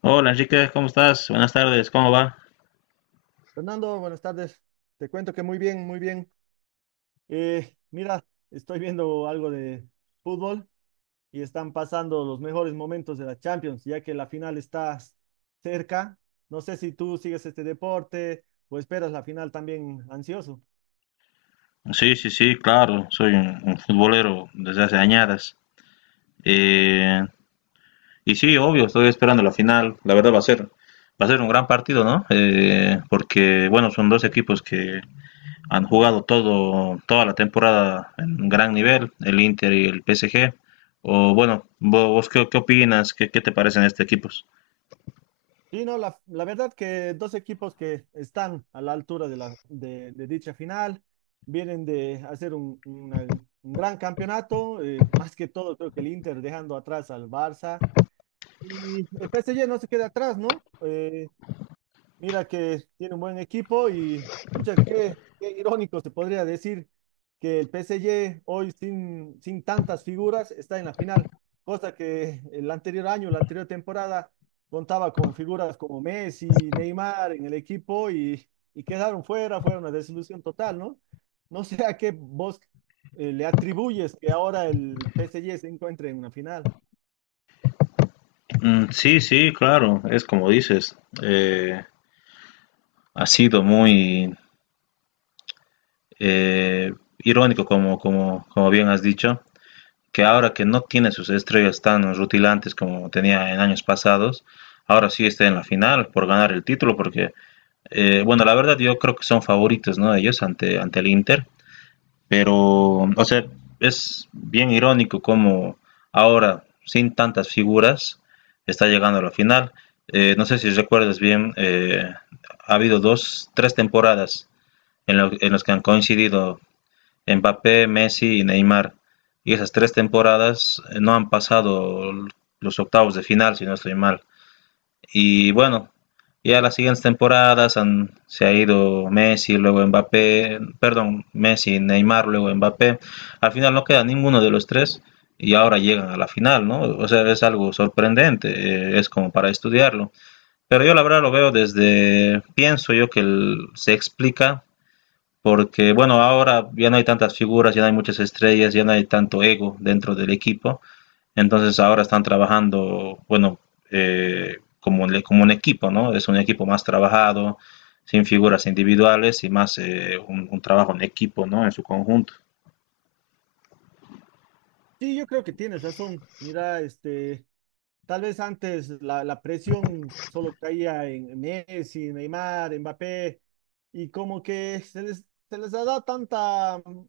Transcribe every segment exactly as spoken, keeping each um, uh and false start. Hola Enrique, ¿cómo estás? Buenas tardes, ¿cómo va? Fernando, buenas tardes. Te cuento que muy bien, muy bien. Eh, mira, estoy viendo algo de fútbol y están pasando los mejores momentos de la Champions, ya que la final está cerca. No sé si tú sigues este deporte o esperas la final también ansioso. Sí, sí, sí, claro, soy un, un futbolero desde hace añadas. Eh, y sí, obvio, estoy esperando la final. La verdad va a ser, va a ser un gran partido, ¿no? Eh, porque, bueno, son dos equipos que han jugado todo, toda la temporada en un gran nivel, el Inter y el P S G. O bueno, vo- vos, qué, qué opinas? ¿Qué, qué te parecen estos equipos? Sí, no, la, la verdad que dos equipos que están a la altura de la, de, de dicha final vienen de hacer un, una- un gran campeonato, eh, más que todo creo que el Inter dejando atrás al Barça. Y el P S G no se queda atrás, ¿no? Eh, mira que tiene un buen equipo y, pucha, qué, qué irónico se podría decir que el P S G hoy sin, sin tantas figuras está en la final, cosa que el anterior año, la anterior temporada, contaba con figuras como Messi, Neymar en el equipo y, y quedaron fuera, fue una desilusión total, ¿no? No sé a qué vos eh, le atribuyes que ahora el P S G se encuentre en una final. Mm, sí, sí, claro, es como dices. eh, Ha sido muy, eh, irónico, como, como, como bien has dicho, que ahora que no tiene sus estrellas tan rutilantes como tenía en años pasados, ahora sí está en la final por ganar el título, porque, eh, bueno, la verdad yo creo que son favoritos, ¿no? Ellos ante, ante el Inter, pero, o sea, es bien irónico como ahora, sin tantas figuras, está llegando a la final. Eh, no sé si recuerdas bien, eh, ha habido dos, tres temporadas en, lo, en las que han coincidido Mbappé, Messi y Neymar. Y esas tres temporadas eh, no han pasado los octavos de final, si no estoy mal. Y bueno, ya las siguientes temporadas han, se ha ido Messi, luego Mbappé, perdón, Messi, Neymar, luego Mbappé. Al final no queda ninguno de los tres y ahora llegan a la final, ¿no? O sea, es algo sorprendente, eh, es como para estudiarlo. Pero yo la verdad lo veo desde, pienso yo que el, se explica porque bueno, ahora ya no hay tantas figuras, ya no hay muchas estrellas, ya no hay tanto ego dentro del equipo, entonces ahora están trabajando, bueno, eh, como, le- como un equipo, ¿no? Es un equipo más trabajado, sin figuras individuales y más eh, un, un trabajo en equipo, ¿no? En su conjunto. Sí, yo creo que tienes razón. Mira, este, tal vez antes la, la presión solo caía en Messi, Neymar, Mbappé, y como que se les, se les ha dado tanta, mm,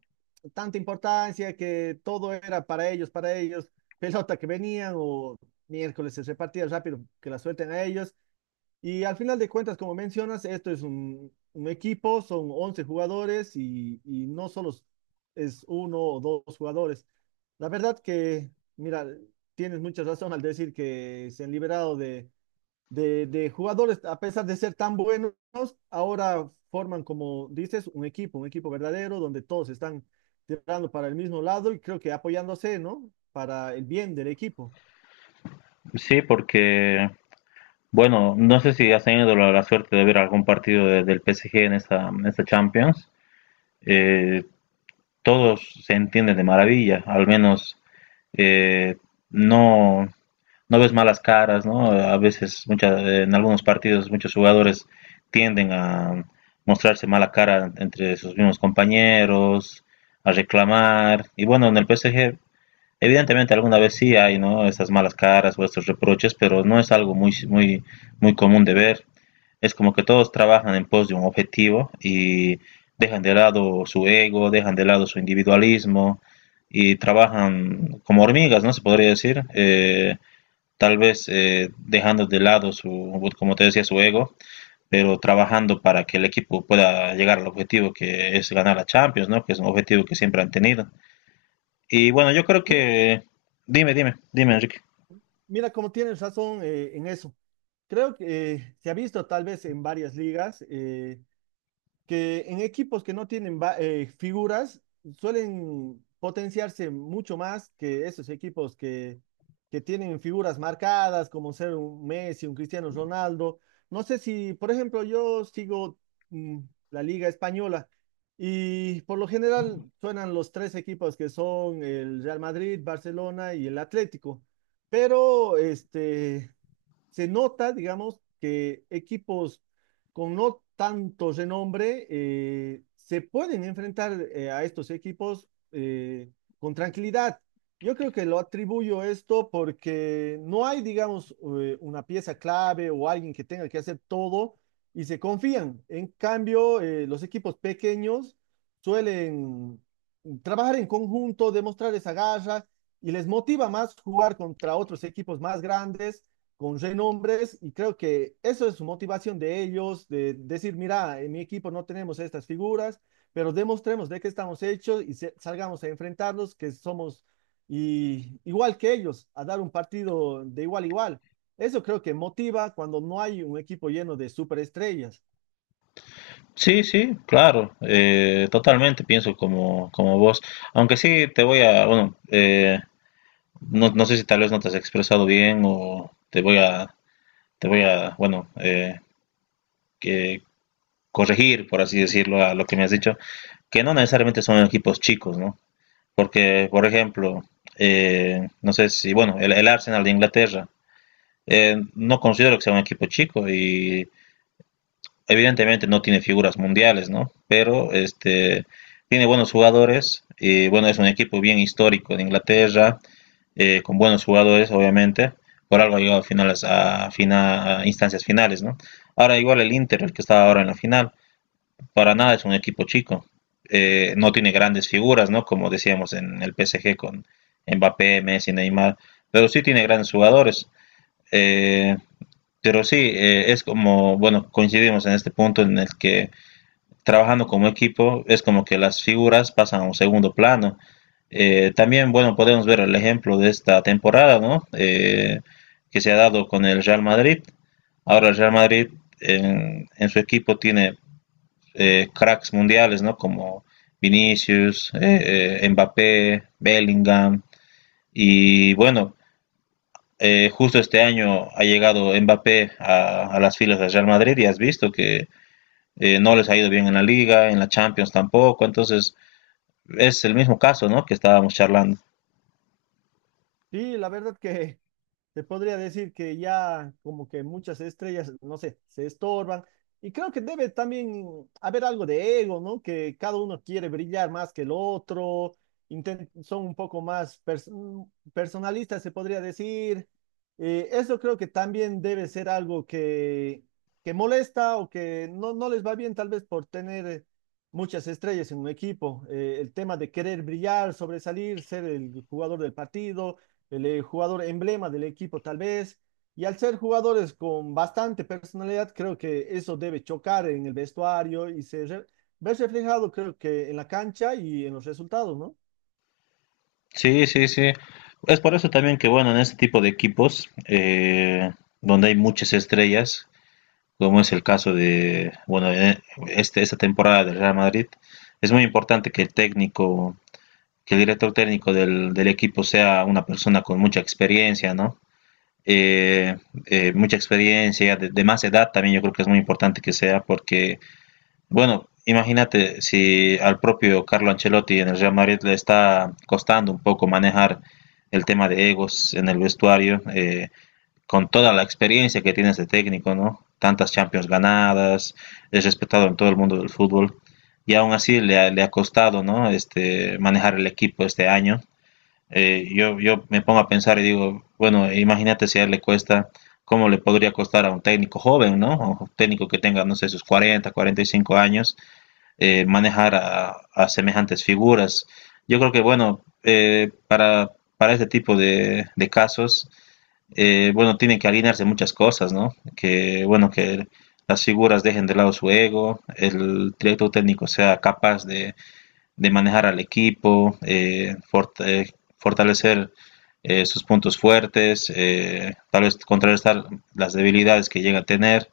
tanta importancia que todo era para ellos, para ellos, pelota que venían o miércoles se repartía rápido, que la suelten a ellos. Y al final de cuentas, como mencionas, esto es un, un equipo, son once jugadores y, y no solo es uno o dos jugadores. La verdad que, mira, tienes mucha razón al decir que se han liberado de, de, de jugadores, a pesar de ser tan buenos, ahora forman, como dices, un equipo, un equipo verdadero donde todos están tirando para el mismo lado y creo que apoyándose, ¿no? Para el bien del equipo. Sí, porque, bueno, no sé si has tenido la, la suerte de ver algún partido de- del P S G en esta, en esta Champions. Eh, Todos se entienden de maravilla, al menos eh, no, no ves malas caras, ¿no? A veces, mucha, en algunos partidos, muchos jugadores tienden a mostrarse mala cara entre sus mismos compañeros, a reclamar. Y bueno, en el P S G, evidentemente alguna vez sí hay, ¿no? Estas malas caras o estos reproches, pero no es algo muy, muy, muy común de ver. Es como que todos trabajan en pos de un objetivo y dejan de lado su ego, dejan de lado su individualismo y trabajan como hormigas, ¿no? Se podría decir. Eh, tal vez eh, dejando de lado su, como te decía, su ego, pero trabajando para que el equipo pueda llegar al objetivo que es ganar la Champions, ¿no? Que es un objetivo que siempre han tenido. Y bueno, yo creo Sí, que, dime, dime, dime, Enrique. mira, como tienes razón eh, en eso. Creo que eh, se ha visto tal vez en varias ligas eh, que en equipos que no tienen va- eh, figuras suelen potenciarse mucho más que esos equipos que, que tienen figuras marcadas como ser un Messi, un Cristiano Ronaldo. No sé si, por ejemplo, yo sigo mm, la liga española y por lo general suenan los tres equipos que son el Real Madrid, Barcelona y el Atlético. Pero este, se nota, digamos, que equipos con no tanto renombre eh, se pueden enfrentar eh, a estos equipos eh, con tranquilidad. Yo creo que lo atribuyo esto porque no hay, digamos, eh, una pieza clave o alguien que tenga que hacer todo y se confían. En cambio, eh, los equipos pequeños suelen trabajar en conjunto, demostrar esa garra y les motiva más jugar contra otros equipos más grandes con renombres y creo que eso es su motivación de ellos, de decir, mira, en mi equipo no tenemos estas figuras, pero demostremos de qué estamos hechos y se- salgamos a enfrentarlos, que somos y- igual que ellos, a dar un partido de igual a igual. Eso creo que motiva cuando no hay un equipo lleno de superestrellas. Sí, sí, claro, eh, totalmente pienso como, como vos, aunque sí te voy a, bueno, eh, no, no sé si tal vez no te has expresado bien o te voy a, te voy a, bueno, eh, que corregir, por así decirlo, a lo que me has dicho, que no necesariamente son equipos chicos, ¿no? Porque, por ejemplo, eh, no sé si, bueno, el, el Arsenal de Inglaterra, eh, no considero que sea un equipo chico y evidentemente no tiene figuras mundiales, ¿no? Pero este tiene buenos jugadores y bueno, es un equipo bien histórico de Inglaterra, eh, con buenos jugadores, obviamente. Por algo ha llegado a finales, a, fina, a instancias finales, ¿no? Ahora igual el Inter, el que está ahora en la final, para nada es un equipo chico, eh, no tiene grandes figuras, ¿no? Como decíamos en el P S G con Mbappé, Messi, Neymar, pero sí tiene grandes jugadores. Eh, pero sí, eh, es como, bueno, coincidimos en este punto en el que trabajando como equipo es como que las figuras pasan a un segundo plano. Eh, también, bueno, podemos ver el ejemplo de esta temporada, ¿no? Eh, que se ha dado con el Real Madrid. Ahora el Real Madrid en, en su equipo tiene eh, cracks mundiales, ¿no? Como Vinicius, eh, eh, Mbappé, Bellingham. Y bueno, eh, justo este año ha llegado Mbappé a, a, las filas del Real Madrid y has visto que eh, no les ha ido bien en la liga, en la Champions tampoco, entonces es el mismo caso, ¿no? Que estábamos charlando. Sí, la verdad que se podría decir que ya como que muchas estrellas, no sé, se estorban. Y creo que debe también haber algo de ego, ¿no? Que cada uno quiere brillar más que el otro, inten- son un poco más pers- mm, personalistas, se podría decir. Eh, eso creo que también debe ser algo que, que molesta o que no, no les va bien tal vez por tener muchas estrellas en un equipo. Eh, el tema de querer brillar, sobresalir, ser el jugador del partido, el eh, jugador emblema del equipo tal vez. Y al ser jugadores con bastante personalidad, creo que eso debe chocar en el vestuario y se re- ver reflejado, creo que en la cancha y en los resultados, ¿no? Sí, sí, sí. Es por eso también que, bueno, en este tipo de equipos, eh, donde hay muchas estrellas, como es el caso de, bueno, eh, este, esta temporada del Real Madrid, es muy importante que el técnico, que el director técnico del, del equipo sea una persona con mucha experiencia, ¿no? Eh, eh, mucha experiencia, de, de más edad también yo creo que es muy importante que sea, porque, bueno, imagínate si al propio Carlo Ancelotti en el Real Madrid le está costando un poco manejar el tema de egos en el vestuario. Eh, con toda la experiencia que tiene este técnico, ¿no? Tantas Champions ganadas, es respetado en todo el mundo del fútbol y aún así le ha, le ha costado, ¿no? Este, manejar el equipo este año. Eh, yo, yo me pongo a pensar y digo, bueno, imagínate si a él le cuesta, ¿cómo le podría costar a un técnico joven, ¿no? O un técnico que tenga, no sé, sus cuarenta, cuarenta y cinco años, eh, manejar a, a, semejantes figuras. Yo creo que, bueno, eh, para, para este tipo de, de casos, eh, bueno, tienen que alinearse muchas cosas, ¿no? Que, bueno, que las figuras dejen de lado su ego, el director técnico sea capaz de, de manejar al equipo, eh, fort- eh, fortalecer eh, sus puntos fuertes, eh, tal vez contrarrestar las debilidades que llega a tener.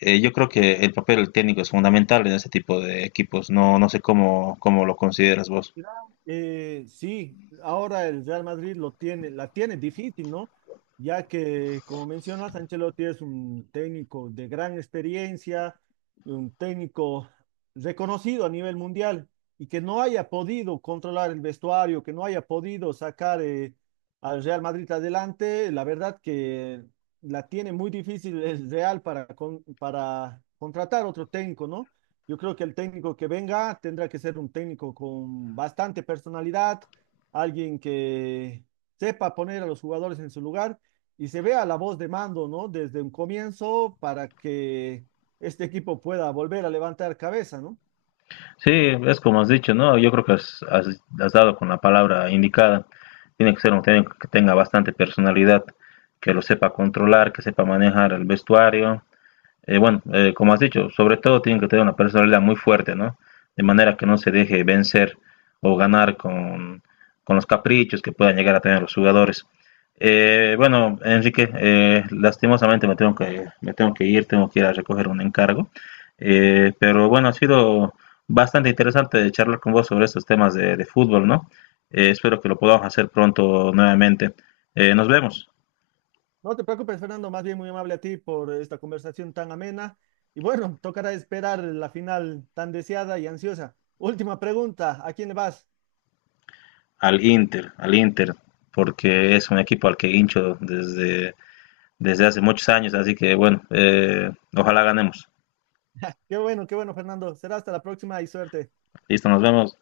Eh, yo creo que el papel del técnico es fundamental en este tipo de equipos. No, no sé cómo, cómo lo consideras vos. Claro, eh, sí, ahora el Real Madrid lo tiene, la tiene difícil, ¿no? Ya que, como mencionas, Ancelotti es un técnico de gran experiencia, un técnico reconocido a nivel mundial y que no haya podido controlar el vestuario, que no haya podido sacar eh, al Real Madrid adelante, la verdad que la tiene muy difícil el Real para, con- para contratar otro técnico, ¿no? Yo creo que el técnico que venga tendrá que ser un técnico con bastante personalidad, alguien que sepa poner a los jugadores en su lugar y se vea la voz de mando, ¿no? Desde un comienzo para que este equipo pueda volver a levantar cabeza, ¿no? Sí, es como has dicho, ¿no? Yo creo que has, has- has dado con la palabra indicada. Tiene que ser un técnico que tenga bastante personalidad, que lo sepa controlar, que sepa manejar el vestuario, eh, bueno, eh, como has dicho, sobre todo tienen que tener una personalidad muy fuerte, ¿no? De manera que no se deje vencer o ganar con, con los caprichos que puedan llegar a tener los jugadores. Eh, bueno, Enrique, eh, lastimosamente me tengo que, me tengo que ir, tengo que ir a recoger un encargo. Eh, pero bueno, ha sido bastante interesante charlar con vos sobre estos temas de, de fútbol, ¿no? Eh, espero que lo podamos hacer pronto nuevamente. Eh, nos vemos. No te preocupes, Fernando, más bien muy amable a ti por esta conversación tan amena. Y bueno, tocará esperar la final tan deseada y ansiosa. Última pregunta, ¿a quién le vas? Al Inter, al Inter, porque es un equipo al que hincho desde, desde hace muchos años, así que bueno, eh, ojalá ganemos. Qué bueno, qué bueno, Fernando. Será hasta la próxima y suerte. Listo, nos vemos.